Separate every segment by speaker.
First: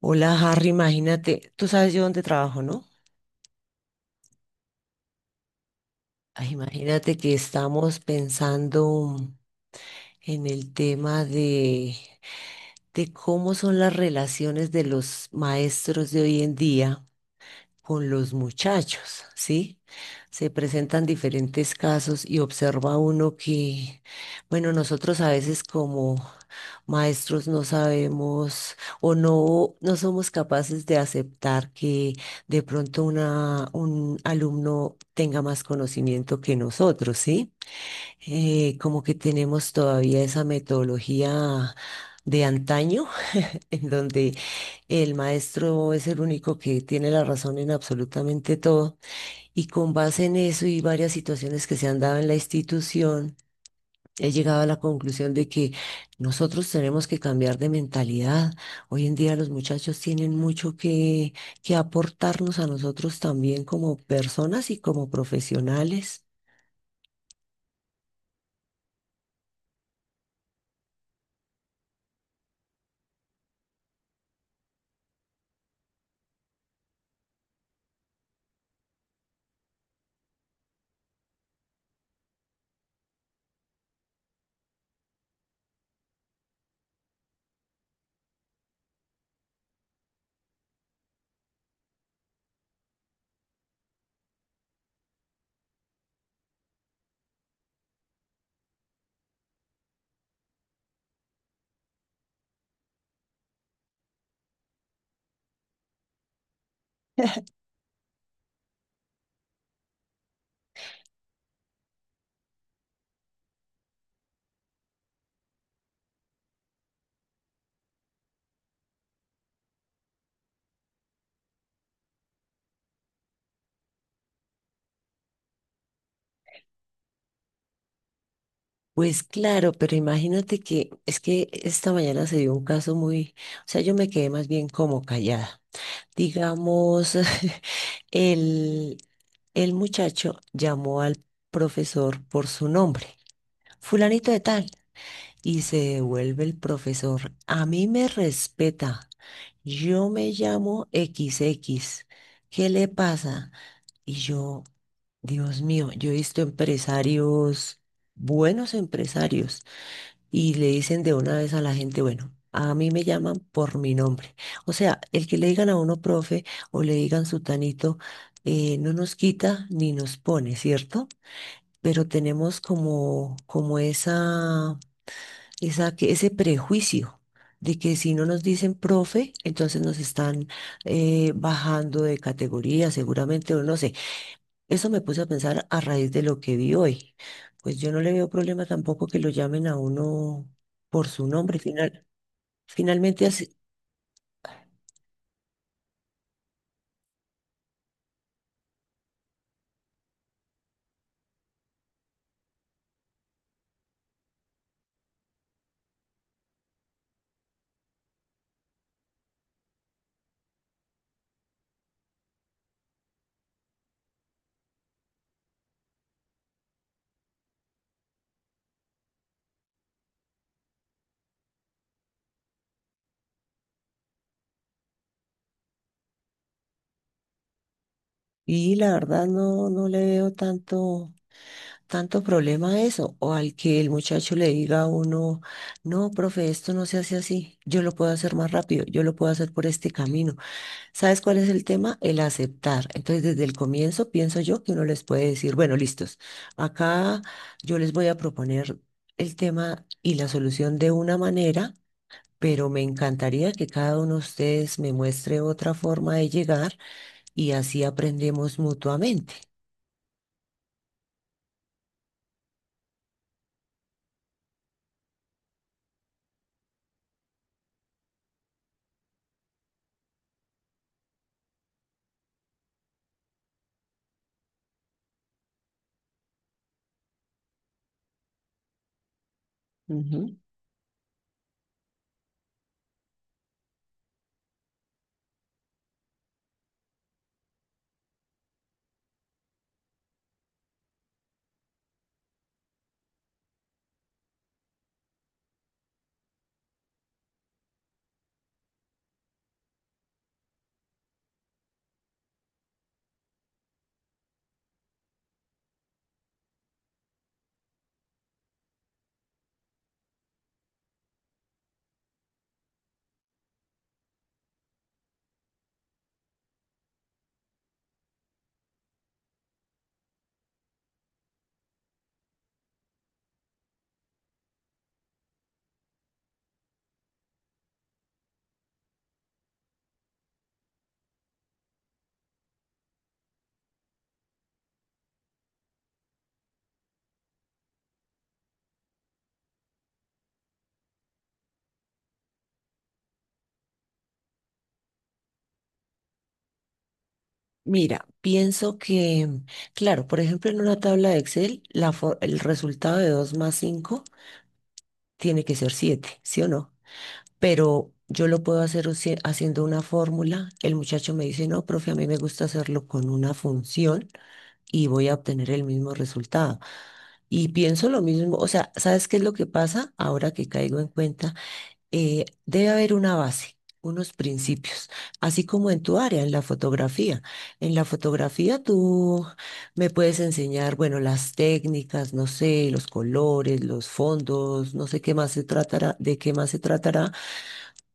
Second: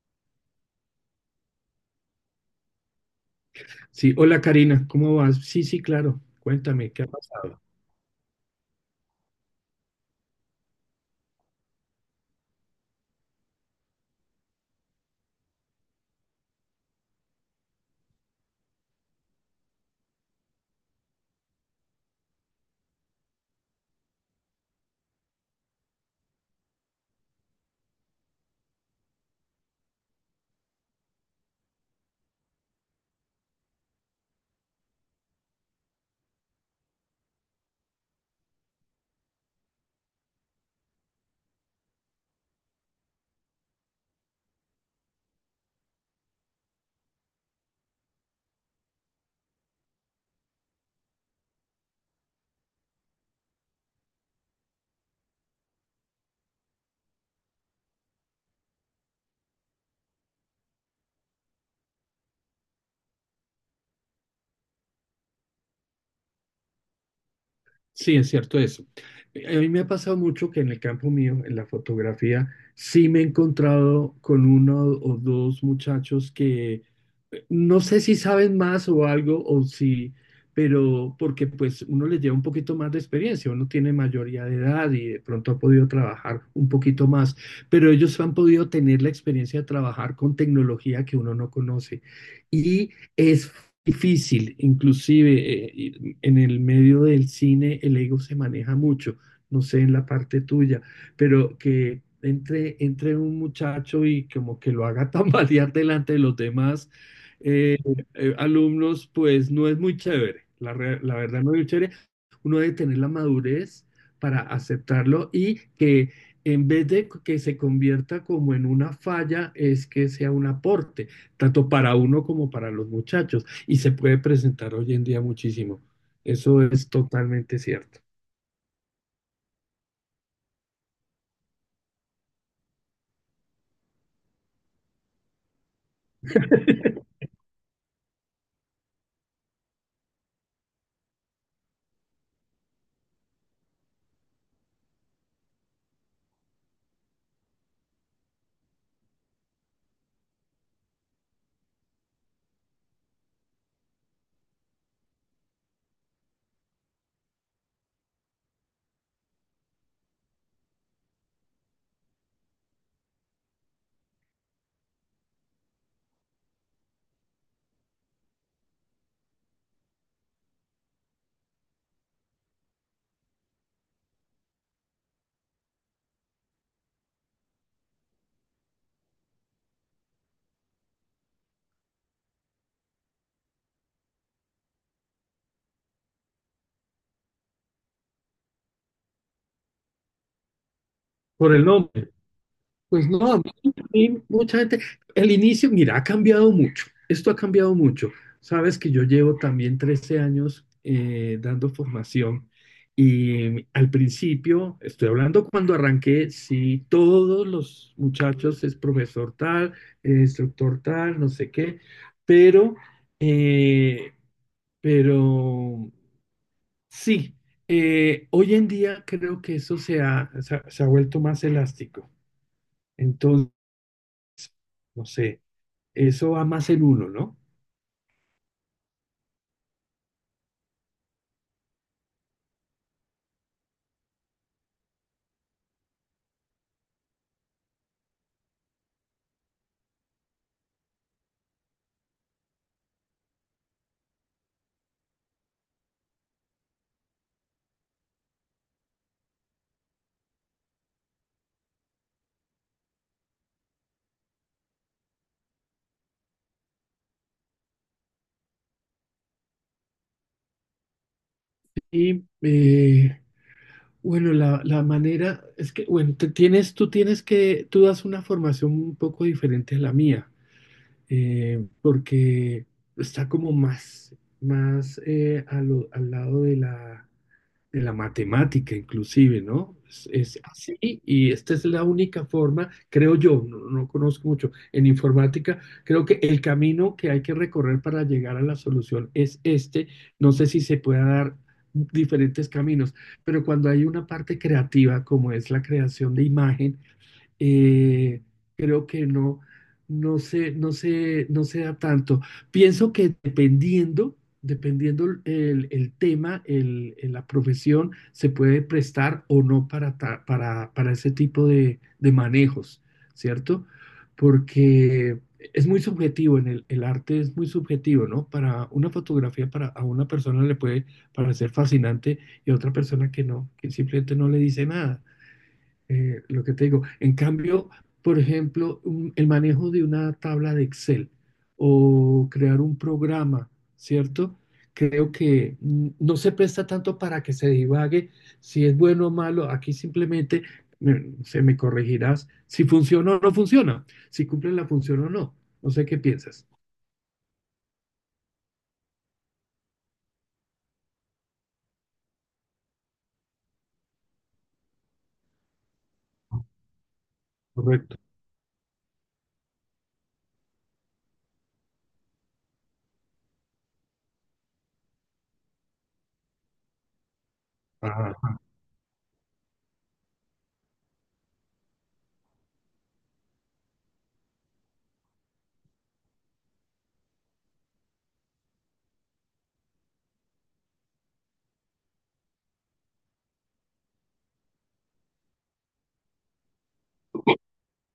Speaker 1: Hola Harry, imagínate, tú sabes yo dónde trabajo, ¿no?
Speaker 2: Sí, hola Karina, ¿cómo vas? Sí, sí, claro,
Speaker 1: Ay,
Speaker 2: cuéntame, ¿qué ha
Speaker 1: imagínate que
Speaker 2: pasado?
Speaker 1: estamos pensando en el tema de cómo son las relaciones de los maestros de hoy en día con los muchachos, ¿sí? Se presentan diferentes casos y observa uno que, bueno, nosotros a veces como maestros no sabemos o no somos capaces de aceptar que de pronto una, un alumno tenga más conocimiento que nosotros, ¿sí? Como que tenemos todavía esa metodología de antaño en donde el maestro es el único que tiene la razón en absolutamente todo. Y con base en eso y varias situaciones que se han dado en la institución, he llegado a la conclusión de que nosotros tenemos que cambiar de mentalidad. Hoy en día los muchachos tienen mucho que aportarnos a nosotros también como personas y como profesionales.
Speaker 2: Sí, es cierto eso. A mí me ha pasado mucho que en el campo mío, en la fotografía, sí me he encontrado con uno o dos muchachos que no sé si saben más o algo o si, pero porque pues uno les lleva un poquito más de experiencia, uno tiene mayoría de edad y de pronto ha podido trabajar un poquito más, pero ellos han podido tener la experiencia de trabajar con tecnología que uno no conoce. Y... Es difícil, inclusive en el medio del cine el ego se maneja mucho, no sé en la parte tuya, pero que entre un muchacho y como que lo haga tambalear delante de los demás eh, alumnos, pues no es muy chévere, la verdad no es muy chévere, uno debe tener la madurez para aceptarlo y que en vez de que se convierta como en una falla, es que sea un aporte, tanto para uno como para los muchachos y se puede presentar hoy en día muchísimo. Eso es totalmente cierto.
Speaker 1: Pues claro, pero imagínate que es que esta mañana se dio un caso muy, o sea, yo me quedé más bien como callada. Digamos, el, el muchacho llamó al profesor por su nombre, fulanito de tal, y se devuelve el profesor. A mí me respeta, yo me llamo XX, ¿qué le pasa? Y yo, Dios mío, yo he visto empresarios, buenos empresarios, y le dicen de una vez a la gente, bueno, a mí me llaman por mi nombre. O sea, el que le digan a uno profe o le digan sutanito, no nos quita ni nos pone, ¿cierto? Pero tenemos como, como ese prejuicio de que si no nos dicen profe, entonces nos están bajando de categoría, seguramente, o no sé. Eso me puse a pensar a raíz de lo que vi hoy. Pues yo no le veo problema tampoco que lo llamen a uno por su
Speaker 2: Por
Speaker 1: nombre
Speaker 2: el
Speaker 1: final.
Speaker 2: nombre. Pues
Speaker 1: Finalmente
Speaker 2: no, a mí,
Speaker 1: así.
Speaker 2: a mí mucha gente, el inicio, mira, ha cambiado mucho. Esto ha cambiado mucho. Sabes que yo llevo también 13 años dando formación y al principio, estoy hablando cuando arranqué, sí, todos los muchachos es profesor tal, instructor tal, no sé qué, pero, eh, pero sí, hoy en día creo que eso se ha vuelto más elástico. Entonces, no sé, eso va más en uno, ¿no?
Speaker 1: Y la verdad no le veo tanto problema a eso. O al que el muchacho le diga a uno, no, profe, esto no se hace así. Yo lo puedo hacer más rápido, yo lo puedo hacer por este camino. ¿Sabes cuál es el tema? El aceptar. Entonces, desde el comienzo pienso yo que uno les puede decir, bueno, listos, acá yo les voy a proponer el tema y la solución de una manera, pero me encantaría que cada uno de ustedes me muestre otra forma de llegar y así aprendemos mutuamente.
Speaker 2: Y bueno, la manera es que, bueno, tú tienes que, tú das una formación un poco diferente a la mía, porque está como más, más al lado de la matemática inclusive, ¿no?
Speaker 1: Ujú.
Speaker 2: Es así y esta es la única forma, creo yo, no, no conozco mucho en informática, creo que el camino que hay que recorrer para llegar a la solución es este. No sé si se pueda dar diferentes caminos, pero cuando hay una parte creativa como es la creación de imagen, eh, creo que no, no se da tanto. Pienso que dependiendo el tema, la profesión, se puede prestar o no para, para ese tipo de manejos, ¿cierto? Porque es muy subjetivo, en el arte es muy subjetivo, ¿no? Para una fotografía, para a una persona le puede parecer fascinante y a otra persona que no, que simplemente no le dice nada, lo que te digo. En cambio, por ejemplo, el manejo de una tabla de Excel o crear un programa, ¿cierto? Creo que no se presta tanto para que se divague si es bueno o malo. Aquí simplemente se me corregirás si funciona o no funciona, si cumple la función o no. No sé qué piensas.
Speaker 1: Mira, pienso que, claro, por ejemplo, en una tabla de Excel, el resultado de 2 más 5 tiene que ser 7, ¿sí o no? Pero
Speaker 2: Correcto.
Speaker 1: yo lo puedo hacer haciendo una fórmula. El muchacho me dice, no, profe, a mí me gusta hacerlo con una función, y voy a obtener el mismo resultado. Y pienso lo mismo,
Speaker 2: Ajá.
Speaker 1: o sea, ¿sabes qué es lo que pasa? Ahora que caigo en cuenta, debe haber una base, unos principios, así como en tu área, en la fotografía. En la fotografía tú me puedes enseñar, bueno, las técnicas, no sé, los colores, los fondos, no sé qué más se tratará, de qué más se tratará,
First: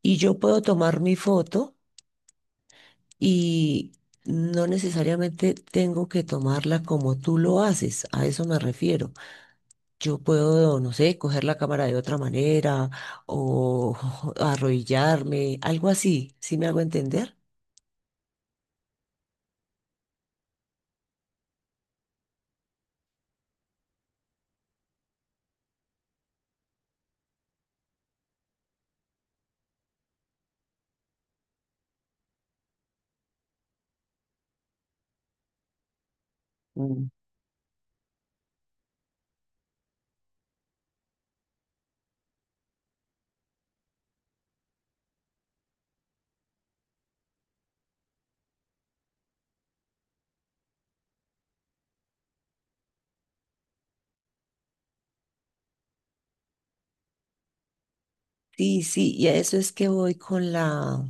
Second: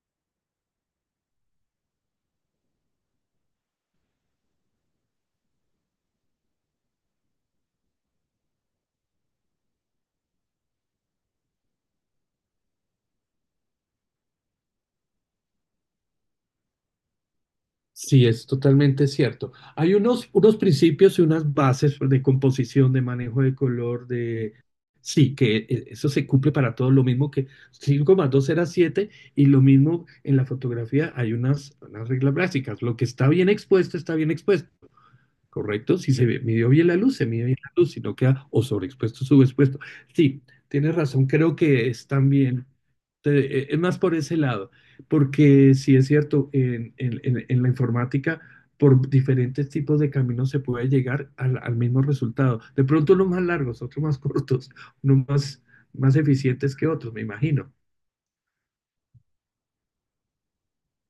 Speaker 1: y yo puedo tomar mi foto y no necesariamente tengo que tomarla como tú lo haces, a eso me refiero. Yo puedo, no sé, coger la cámara de otra manera o arrodillarme, algo así, ¿sí me hago entender?
Speaker 2: Sí, es totalmente cierto. Hay unos, unos principios y unas bases de composición, de manejo de color, de... Sí, que eso se cumple para todo. Lo mismo que 5 más 2 era 7 y lo mismo en la fotografía hay unas, unas reglas básicas. Lo que está bien expuesto está bien expuesto. ¿Correcto? Si se midió bien la luz, se midió bien la luz, si no queda o sobreexpuesto o subexpuesto. Sí, tienes razón, creo que es también, es más por ese lado, porque sí es cierto, en la informática, por diferentes tipos de caminos se puede llegar al, al mismo resultado. De pronto unos más largos, otros más cortos, unos más, más eficientes que otros, me imagino.
Speaker 1: Sí, sí, y a eso es que voy con la,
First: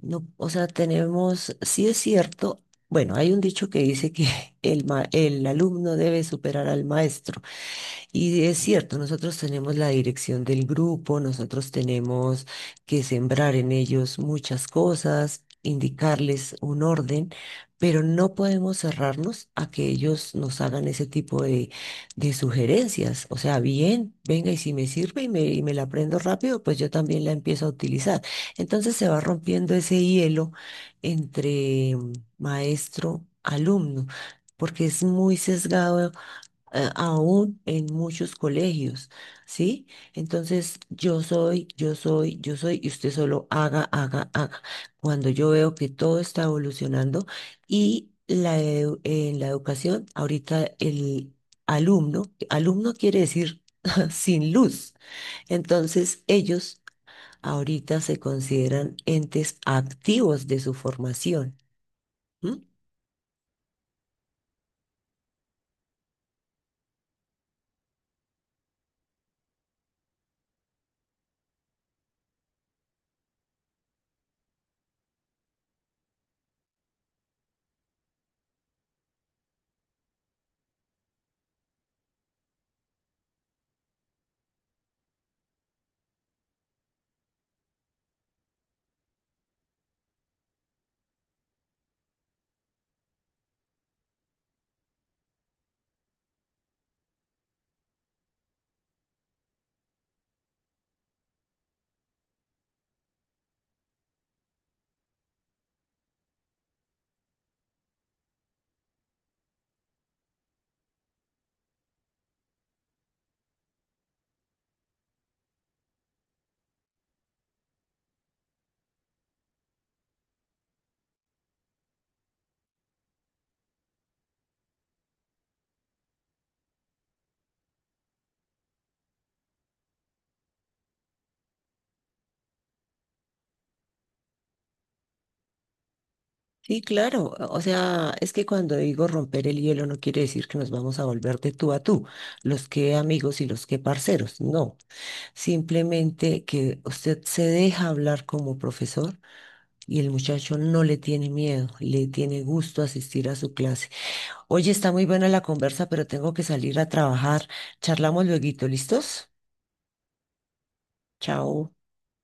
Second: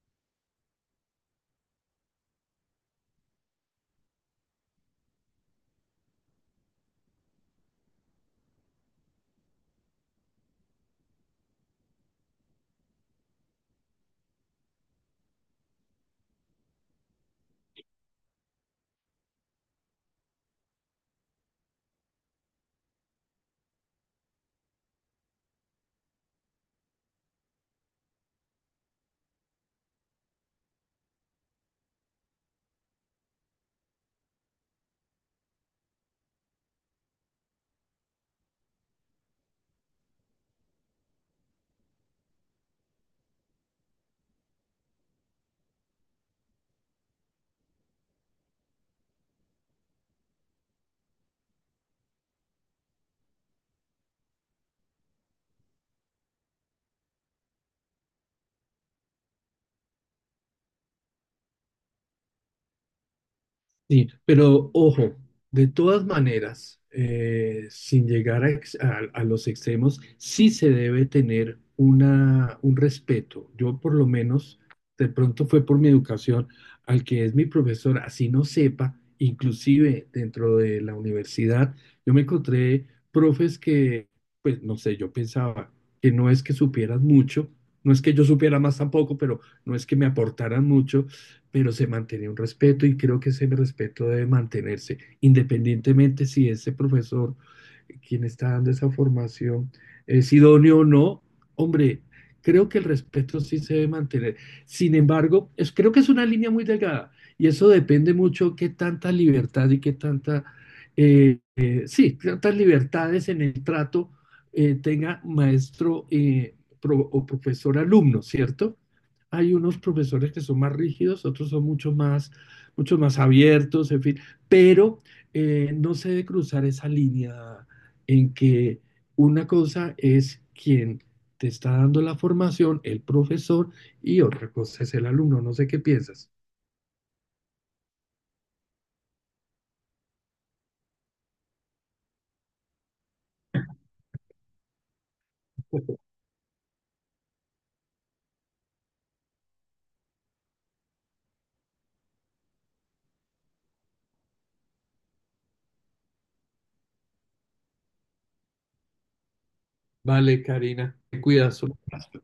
Speaker 1: no, o sea, tenemos, sí es cierto, bueno, hay un dicho que dice que el alumno debe superar al maestro, y es cierto, nosotros tenemos la dirección del grupo, nosotros tenemos que sembrar en ellos muchas cosas, indicarles un orden, pero no podemos cerrarnos a que ellos nos hagan ese tipo de sugerencias. O sea, bien, venga, y si me sirve y me la aprendo rápido, pues yo también la empiezo a utilizar. Entonces se va rompiendo ese hielo entre maestro, alumno, porque es muy sesgado aún en muchos colegios, ¿sí? Entonces, yo soy, y usted solo haga, haga, haga. Cuando yo veo que todo está evolucionando y en la educación, ahorita el alumno, alumno quiere decir sin luz. Entonces, ellos ahorita se consideran entes activos de su formación. ¿M?
Speaker 2: Sí, pero ojo, de todas maneras, sin llegar a, a los extremos, sí se debe tener una, un respeto. Yo por lo menos, de pronto fue por mi educación, al que es mi profesor, así no sepa, inclusive dentro de la universidad, yo me encontré profes que, pues no sé, yo pensaba que no es que supieran mucho, no es que yo supiera más tampoco, pero no es que me aportaran mucho, pero se mantenía un respeto y creo que ese respeto debe mantenerse, independientemente si ese profesor, quien está dando esa formación, es idóneo o no. Hombre, creo que el respeto sí se debe mantener. Sin embargo, es, creo que es una línea muy delgada y eso depende mucho qué tanta libertad y qué tanta, sí, tantas libertades en el trato, tenga maestro o profesor alumno, ¿cierto? Hay unos profesores que son más rígidos, otros son mucho más abiertos, en fin, pero no se debe cruzar esa línea en que una cosa es quien te está dando la formación, el profesor, y otra cosa es el alumno. No sé qué piensas.
Speaker 1: Sí, claro. O sea, es que cuando digo romper el hielo no quiere decir que nos vamos a volver de tú a tú, los que amigos y los que parceros. No, simplemente que usted se deja hablar como profesor y el muchacho no le tiene miedo, le tiene gusto asistir a su clase. Oye, está muy buena la conversa, pero tengo que salir a trabajar. Charlamos lueguito, ¿listos?
Speaker 2: Vale, Karina, te cuidas. Un
Speaker 1: Chao.
Speaker 2: abrazo.